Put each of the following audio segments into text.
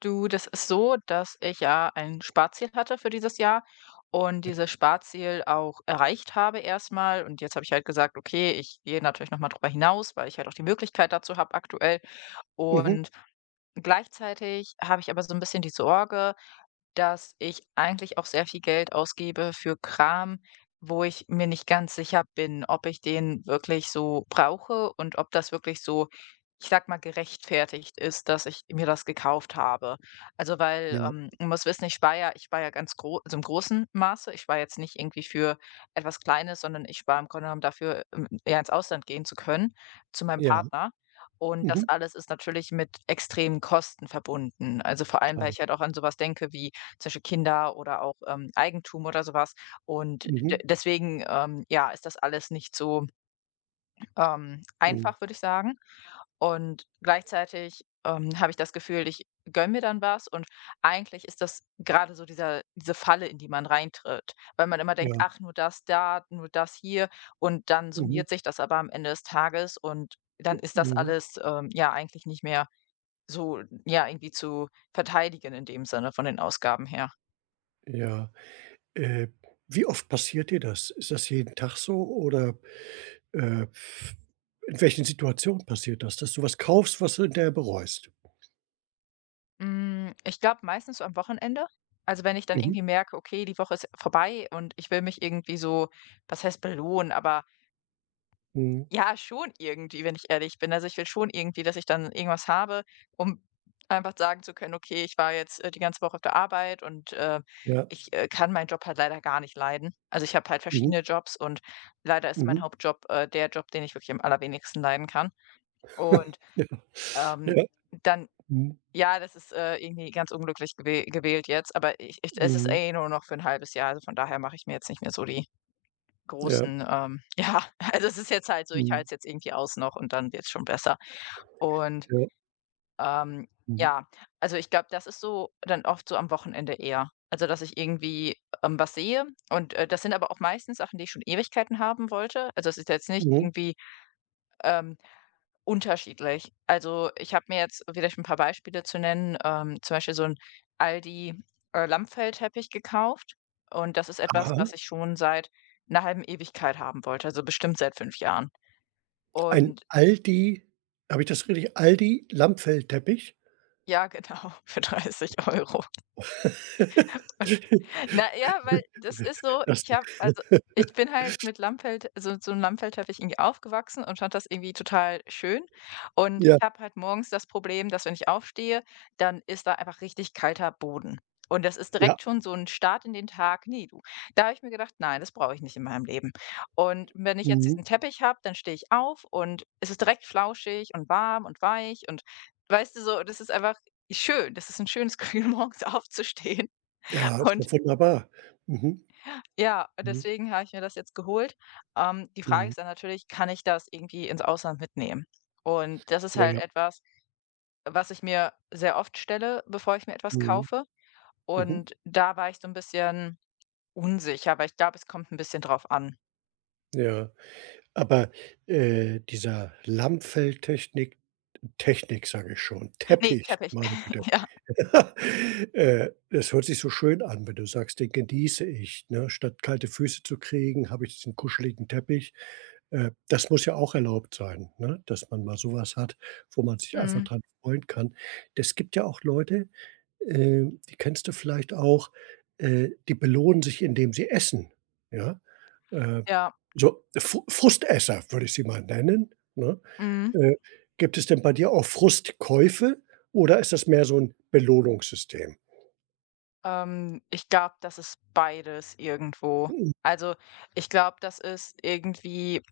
Du, das ist so, dass ich ja ein Sparziel hatte für dieses Jahr und dieses Sparziel auch erreicht habe erstmal. Und jetzt habe ich halt gesagt, okay, ich gehe natürlich nochmal drüber hinaus, weil ich halt auch die Möglichkeit dazu habe aktuell. Mhm. Und gleichzeitig habe ich aber so ein bisschen die Sorge, dass ich eigentlich auch sehr viel Geld ausgebe für Kram, wo ich mir nicht ganz sicher bin, ob ich den wirklich so brauche und ob das wirklich so, ich sag mal, gerechtfertigt ist, dass ich mir das gekauft habe. Also weil, Ja, man muss wissen, ich spare ja ganz groß, also im großen Maße. Ich spare jetzt nicht irgendwie für etwas Kleines, sondern ich spare im Grunde genommen dafür, ja, ins Ausland gehen zu können, zu meinem ja. Partner. Und das Mhm. alles ist natürlich mit extremen Kosten verbunden. Also vor allem, weil Schade. ich halt auch an sowas denke wie zum Beispiel Kinder oder auch, Eigentum oder sowas. Und de Mhm. deswegen, ja, ist das alles nicht so, Mhm. einfach, würde ich sagen. Und gleichzeitig, habe ich das Gefühl, ich gönne mir dann was, und eigentlich ist das gerade so diese Falle, in die man reintritt, weil man immer denkt: Ja. „Ach, nur das da, nur das hier“, und dann Mhm. summiert sich das aber am Ende des Tages und dann ist das Mhm. alles, ja, eigentlich nicht mehr so, ja, irgendwie zu verteidigen in dem Sinne von den Ausgaben her. Ja. Äh, Wie oft passiert dir das? Ist das jeden Tag so oder, äh, in welchen Situationen passiert das, dass du was kaufst, was du hinterher bereust? Hm, ich glaube meistens so am Wochenende. Also, wenn ich dann Mhm. irgendwie merke: „Okay, die Woche ist vorbei und ich will mich irgendwie so“, was heißt belohnen, aber Mhm. ja, schon irgendwie, wenn ich ehrlich bin. Also, ich will schon irgendwie, dass ich dann irgendwas habe, um einfach sagen zu können: „Okay, ich war jetzt, die ganze Woche auf der Arbeit und, Ja. ich, kann meinen Job halt leider gar nicht leiden.“ Also, ich habe halt Mhm. verschiedene Jobs und leider ist mein Mhm. Hauptjob, der Job, den ich wirklich am allerwenigsten leiden kann. Und, Ja. ähm, Ja. dann Mhm. ja, das ist, irgendwie ganz unglücklich gewählt jetzt, aber ich, es ist Mhm. eh nur noch für ein halbes Jahr, also von daher mache ich mir jetzt nicht mehr so die Ja. großen, ähm, ja, also es ist jetzt halt so, ich Mhm. halte es jetzt irgendwie aus noch und dann wird es schon besser. Und, Ja. ähm, Mhm. ja, also ich glaube, das ist so dann oft so am Wochenende eher. Also, dass ich irgendwie, was sehe und, das sind aber auch meistens Sachen, die ich schon Ewigkeiten haben wollte. Also, es ist jetzt nicht Mhm. irgendwie, ähm unterschiedlich. Also, ich habe mir jetzt vielleicht ein paar Beispiele zu nennen, zum Beispiel so ein Aldi, Lammfellteppich gekauft, und das ist etwas, Aha. was ich schon seit einer halben Ewigkeit haben wollte, also bestimmt seit 5 Jahren. Ein Und Aldi, habe ich das richtig? Aldi Lammfellteppich? ja, genau, für 30 Euro. Na ja, weil das ist so, Das ich habe also, ich bin halt mit Lammfell, also so 'n Lammfellteppich, irgendwie aufgewachsen und fand das irgendwie total schön. Und ja, ich habe halt morgens das Problem, dass wenn ich aufstehe, dann ist da einfach richtig kalter Boden. Und das ist ja. direkt schon so 'n Start in den Tag. Ne, du. Da habe ich mir gedacht: „Nein, das brauche ich nicht in meinem Leben.“ Und wenn ich jetzt Mhm. diesen Teppich habe, dann stehe ich auf und es ist direkt flauschig und warm und weich und weißt du so, das ist einfach schön. Das ist 'n schönes Gefühl, morgens aufzustehen, Ja, ist und doch wunderbar. Mhm, ja, mhm, deswegen habe ich mir das jetzt geholt. Die Frage mhm, ist dann natürlich, kann ich das irgendwie ins Ausland mitnehmen? Und das ist halt ja, etwas, was ich mir sehr oft stelle, bevor ich mir etwas mhm, kaufe. mhm, Und da war ich so ein bisschen unsicher, aber ich glaube, es kommt ein bisschen drauf an. ja. Aber, Dieser Lammfelltechnik Technik sage ich schon, Ne, Teppich, Teppich. meine Güte. Ja. Das hört sich so schön an, wenn du sagst, den genieße ich, ne? Statt kalte Füße zu kriegen, habe ich diesen kuscheligen Teppich. Das muss ja auch erlaubt sein, ne, dass man mal so was hat, wo man sich einfach Mhm. dran freuen kann. Das gibt ja auch Leute. Die kennst du vielleicht auch, die belohnen sich, indem sie essen, ja? Äh, Ja. so Frustesser würde ich sie mal nennen, ne? Mhm. Äh, gibt es denn bei dir auch Frustkäufe oder ist das mehr so ein Belohnungssystem? Ich glaube, das ist beides irgendwo. Mhm. Also, ich glaube, das ist irgendwie,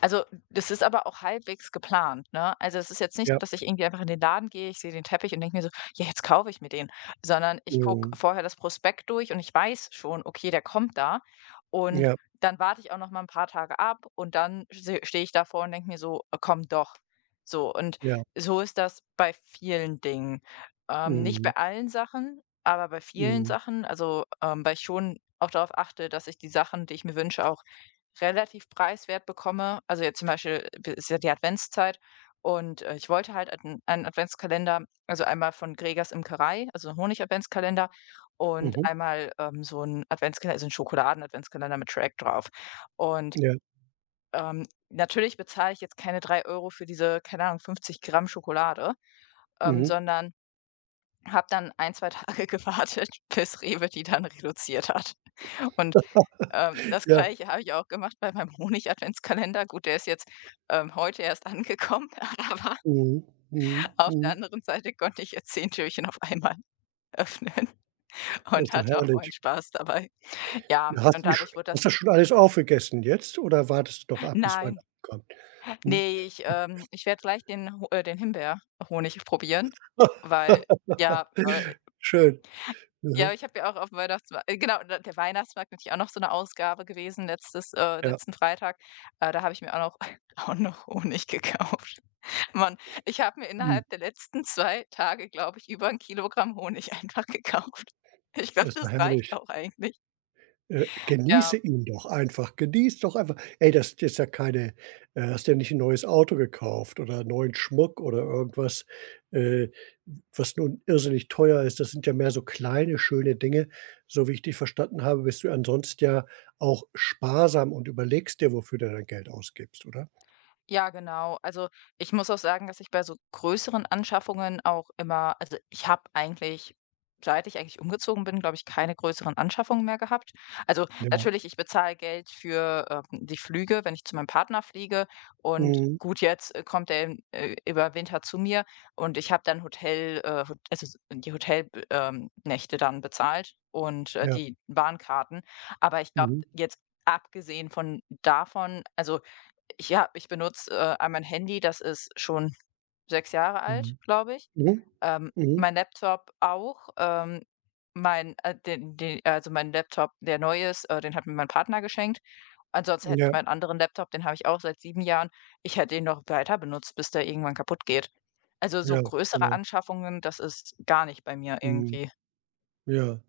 also, das ist aber auch halbwegs geplant, ne? Also, es ist jetzt nicht so, Ja, dass ich irgendwie einfach in den Laden gehe, ich sehe den Teppich und denke mir so: „Ja, jetzt kaufe ich mir den“, sondern ich gucke mhm. vorher das Prospekt durch und ich weiß schon: „Okay, der kommt da“, und Ja, dann warte ich auch noch mal ein paar Tage ab und dann stehe ich davor und denke mir so: komm doch.“ So, und ja. so ist das bei vielen Dingen. Nicht Mhm, bei allen Sachen, aber bei vielen mhm, Sachen, also, weil ich schon auch darauf achte, dass ich die Sachen, die ich mir wünsche, auch relativ preiswert bekomme. Also jetzt zum Beispiel, ist ja die Adventszeit, und ich wollte halt einen Adventskalender, also einmal von Gregers Imkerei, also einen Honig-Adventskalender, und mhm. einmal, so einen Adventskalender, also einen Schokoladen-Adventskalender mit Track drauf. Und Ja, natürlich bezahle ich jetzt keine 3 Euro für diese, keine Ahnung, 50 Gramm Schokolade, mhm. sondern habe dann ein, zwei Tage gewartet, bis Rewe die dann reduziert hat. Und das Ja, Gleiche habe ich auch gemacht bei meinem Honig-Adventskalender. Gut, der ist jetzt, heute erst angekommen, aber mhm, mhm, auf der mhm. anderen Seite konnte ich jetzt 10 Türchen auf einmal öffnen Das und ist doch hatte auch meinen herrlich. Spaß dabei. Ja, und dadurch wurde das Hast du das schon alles aufgegessen jetzt oder wartest du noch ab, bis Weihnachten nein, kommt? Mhm. nee, ich, ich werde gleich den Ho den Himbeerhonig probieren, weil ja, Schön. ja, Mhm. ich habe ja auch auf dem Weihnachtsmarkt, genau, d der Weihnachtsmarkt natürlich auch noch so eine Ausgabe gewesen, letztes Ja. letzten Freitag. Da habe ich mir auch noch auch noch Honig gekauft. Mann, ich habe mir Mhm. innerhalb der letzten 2 Tage, glaube ich, über ein Kilogramm Honig einfach gekauft. Ich glaube, Das ist doch das reicht herrlich. auch eigentlich, ja. Genieße ihn doch einfach. Genieß doch einfach. Ey, das ist jetzt ja keine, hast ja nicht ein neues Auto gekauft oder einen neuen Schmuck oder irgendwas, äh, was nun irrsinnig teuer ist. Das sind ja mehr so kleine, schöne Dinge. So wie ich dich verstanden habe, bist du ja ansonsten ja auch sparsam und überlegst dir, wofür du dein Geld ausgibst, oder? Ja, genau. Also ich muss auch sagen, dass ich bei so größeren Anschaffungen auch immer, also ich habe eigentlich, seit ich eigentlich umgezogen bin, glaube ich, keine größeren Anschaffungen mehr gehabt. Also Ja. natürlich, ich bezahle Geld für, die Flüge, wenn ich zu meinem Partner fliege. Und Mhm. gut, jetzt kommt er im, über Winter zu mir, und ich habe dann Hotel, die Hotelnächte, Nächte dann bezahlt und Ja. die Bahnkarten. Aber ich glaube, Mhm. jetzt abgesehen von davon, also ja, ich benutze, a mein Handy, das ist schon 6 Jahre alt, Mhm. glaube ich. Mhm. Mhm. Mein Laptop auch. Mein den also, mein Laptop, der neu ist, den hat mir mein Partner geschenkt. Ansonsten hätte ich Ja. meinen anderen Laptop, den habe ich auch seit 7 Jahren. Ich hätte ihn noch weiter benutzt, bis der irgendwann kaputt geht. Also, so Ja, größere genau. Anschaffungen, das ist gar nicht bei mir Mhm, irgendwie. ja.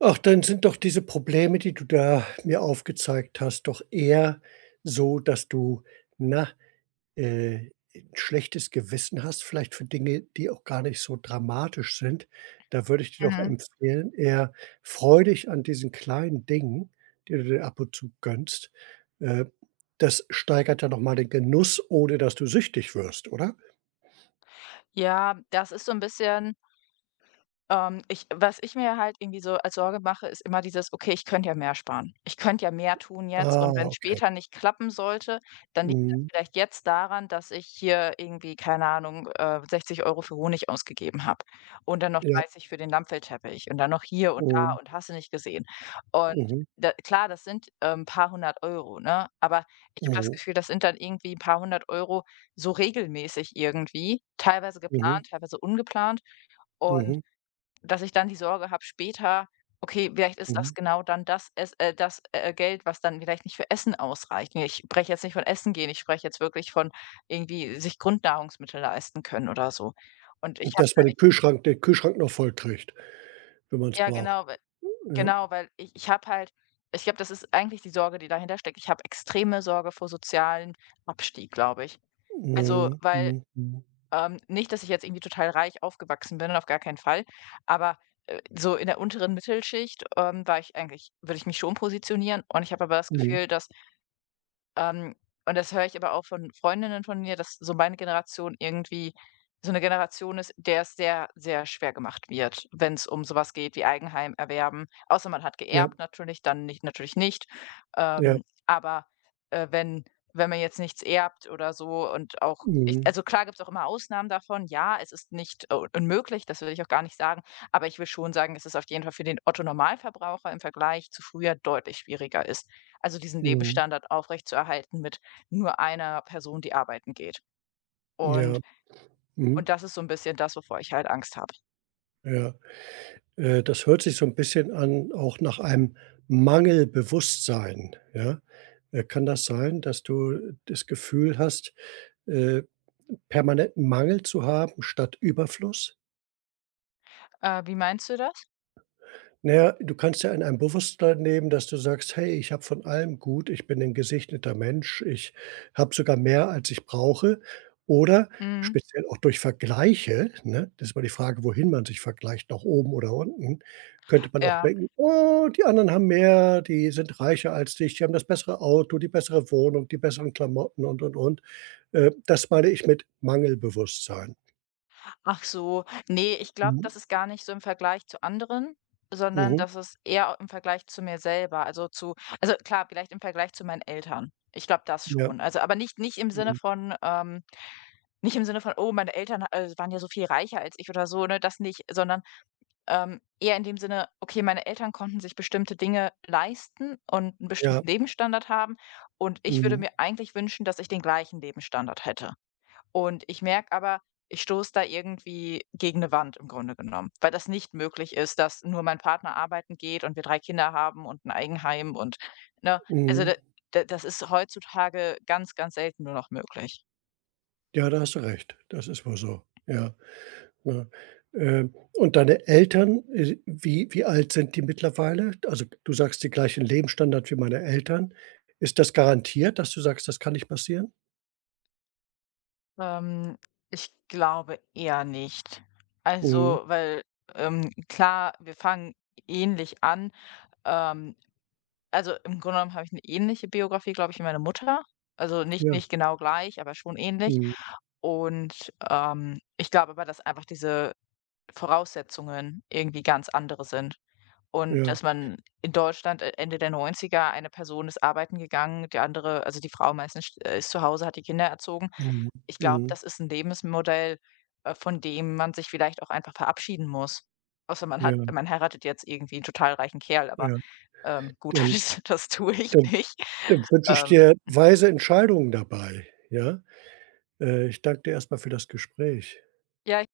Ach, dann sind doch diese Probleme, die du da mir aufgezeigt hast, doch eher so, dass du, na, äh, 'n schlechtes Gewissen hast, vielleicht für Dinge, die auch gar nicht so dramatisch sind. Da würde ich dir doch Mhm. empfehlen, eher freu dich an diesen kleinen Dingen, die du dir ab und zu gönnst. Äh, das steigert ja noch mal den Genuss, ohne dass du süchtig wirst, oder? Ja, das ist so ein bisschen, ich, was ich mir halt irgendwie so als Sorge mache, ist immer dieses: „Okay, ich könnte ja mehr sparen. Ich könnte ja mehr tun jetzt, Ah, und wenn's okay. später nicht klappen sollte, dann liegt das Mhm. vielleicht jetzt daran, dass ich hier irgendwie, keine Ahnung, 60 Euro für Honig ausgegeben habe und dann noch Ja. 30 für den Lammfellteppich und dann noch hier und da Mhm. und hast du nicht gesehen.“ Und Mhm. da klar, das sind, ein paar hundert Euro, ne? Aber ich habe das Mhm. Gefühl, das sind dann irgendwie ein paar hundert Euro so regelmäßig irgendwie, teilweise Mhm. geplant, teilweise ungeplant, und Mhm. dass ich dann die Sorge habe später: „Okay, vielleicht ist Mhm. das genau dann das, Geld, was dann vielleicht nicht für Essen ausreicht.“ Ne, ich spreche jetzt nicht von Essen gehen, ich spreche jetzt wirklich von irgendwie sich Grundnahrungsmittel leisten können oder so. Und ich Und habe dass man den Kühlschrank noch vollkriegt, wenn man es ja braucht. genau, we Ja. genau, weil ich habe halt, ich glaube, das ist eigentlich die Sorge, die dahinter steckt. Ich habe extreme Sorge vor sozialem Abstieg, glaube ich. Also, Mhm. weil, Mhm. Mhm. Nicht, dass ich jetzt irgendwie total reich aufgewachsen bin, auf gar keinen Fall, aber, so in der unteren Mittelschicht, war ich eigentlich, würde ich mich schon positionieren, und ich habe aber das Mhm. Gefühl, dass ähm, und das höre ich aber auch von Freundinnen von mir, dass so meine Generation irgendwie so eine Generation ist, der es sehr, sehr schwer gemacht wird, wenn es um sowas geht wie Eigenheim erwerben. Außer man hat Ja. geerbt, natürlich, dann nicht, natürlich nicht. Ja. Aber, wenn, man jetzt nichts erbt oder so und auch ich, Mhm. also, klar gibt es auch immer Ausnahmen davon. Ja, es ist nicht, unmöglich, das will ich auch gar nicht sagen, aber ich will schon sagen, dass es auf jeden Fall für den Otto Normalverbraucher im Vergleich zu früher deutlich schwieriger ist, also diesen Mhm. Lebensstandard aufrechtzuerhalten mit nur einer Person, die arbeiten geht. Und Ja. Mhm. und das ist so ein bisschen das, wovor ich halt Angst habe. Ja. Das hört sich so ein bisschen an auch nach einem Mangelbewusstsein, ja? Kann das sein, dass du das Gefühl hast, äh, permanenten Mangel zu haben statt Überfluss? Wie meinst du das? Naja, du kannst ja in einem Bewusstsein leben, dass du sagst: „Hey, ich habe von allem gut. Ich bin ein gesegneter Mensch. Ich habe sogar mehr, als ich brauche.“ Oder Mhm. speziell auch durch Vergleiche, ne? Das ist mal die Frage, wohin man sich vergleicht, nach oben oder unten, könnte man auch Ja. denken: „Oh, die anderen haben mehr, die sind reicher als dich, die haben das bessere Auto, die bessere Wohnung, die besseren Klamotten und, und.“ das meine ich mit Mangelbewusstsein. Ach so, nee, ich glaube, Mhm. das ist gar nicht so im Vergleich zu anderen, sondern Mhm. das ist eher im Vergleich zu mir selber, also zu, also klar, vielleicht im Vergleich zu meinen Eltern. Ich glaube, das Ja. schon. Also, aber nicht im Sinne Mhm. von, nicht im Sinne von: „Oh, meine Eltern, waren ja so viel reicher als ich“ oder so, ne, das nicht, sondern, eher in dem Sinne, okay, meine Eltern konnten sich bestimmte Dinge leisten und einen Ja. bestimmten Lebensstandard haben, und ich würde Mhm. mir eigentlich wünschen, dass ich den gleichen Lebensstandard hätte. Und ich merke aber, ich stoße da irgendwie gegen eine Wand im Grunde genommen, weil das nicht möglich ist, dass nur mein Partner arbeiten geht und wir 3 Kinder haben und ein Eigenheim und, ne? Also, Mhm. Da das ist heutzutage ganz, ganz selten nur noch möglich. Ja, da hast du recht. Das ist wohl so, ja, ne? Und deine Eltern, wie alt sind die mittlerweile? Also, du sagst den gleichen Lebensstandard wie meine Eltern. Ist das garantiert, dass du sagst, das kann nicht passieren? Ähm, ich glaube eher nicht. Mhm, Also, weil, klar, wir fangen ähnlich an. Ähm, also im Grunde genommen habe ich eine ähnliche Biografie, glaube ich, wie meine Mutter. Also nicht ja, nicht genau gleich, aber schon ähnlich. mhm, Und, ich glaube aber, dass einfach diese Voraussetzungen irgendwie ganz andere sind. Und ja, dass man in Deutschland e Ende der Neunziger eine Person ist arbeiten gegangen, die andere, also die Frau meistens, st ist zu Hause, hat die Kinder erzogen. mhm, Ich glaube, mhm, das ist ein Lebensmodell, von dem man sich vielleicht auch einfach verabschieden muss. Außer man ja, hat, man heiratet jetzt irgendwie einen total reichen Kerl, aber, ja. Gut, Dann das tue ich dann nicht. Dann wünsche ich Ähm, dir weise Entscheidungen dabei, ja? Ich danke dir erst mal für das Gespräch. ja,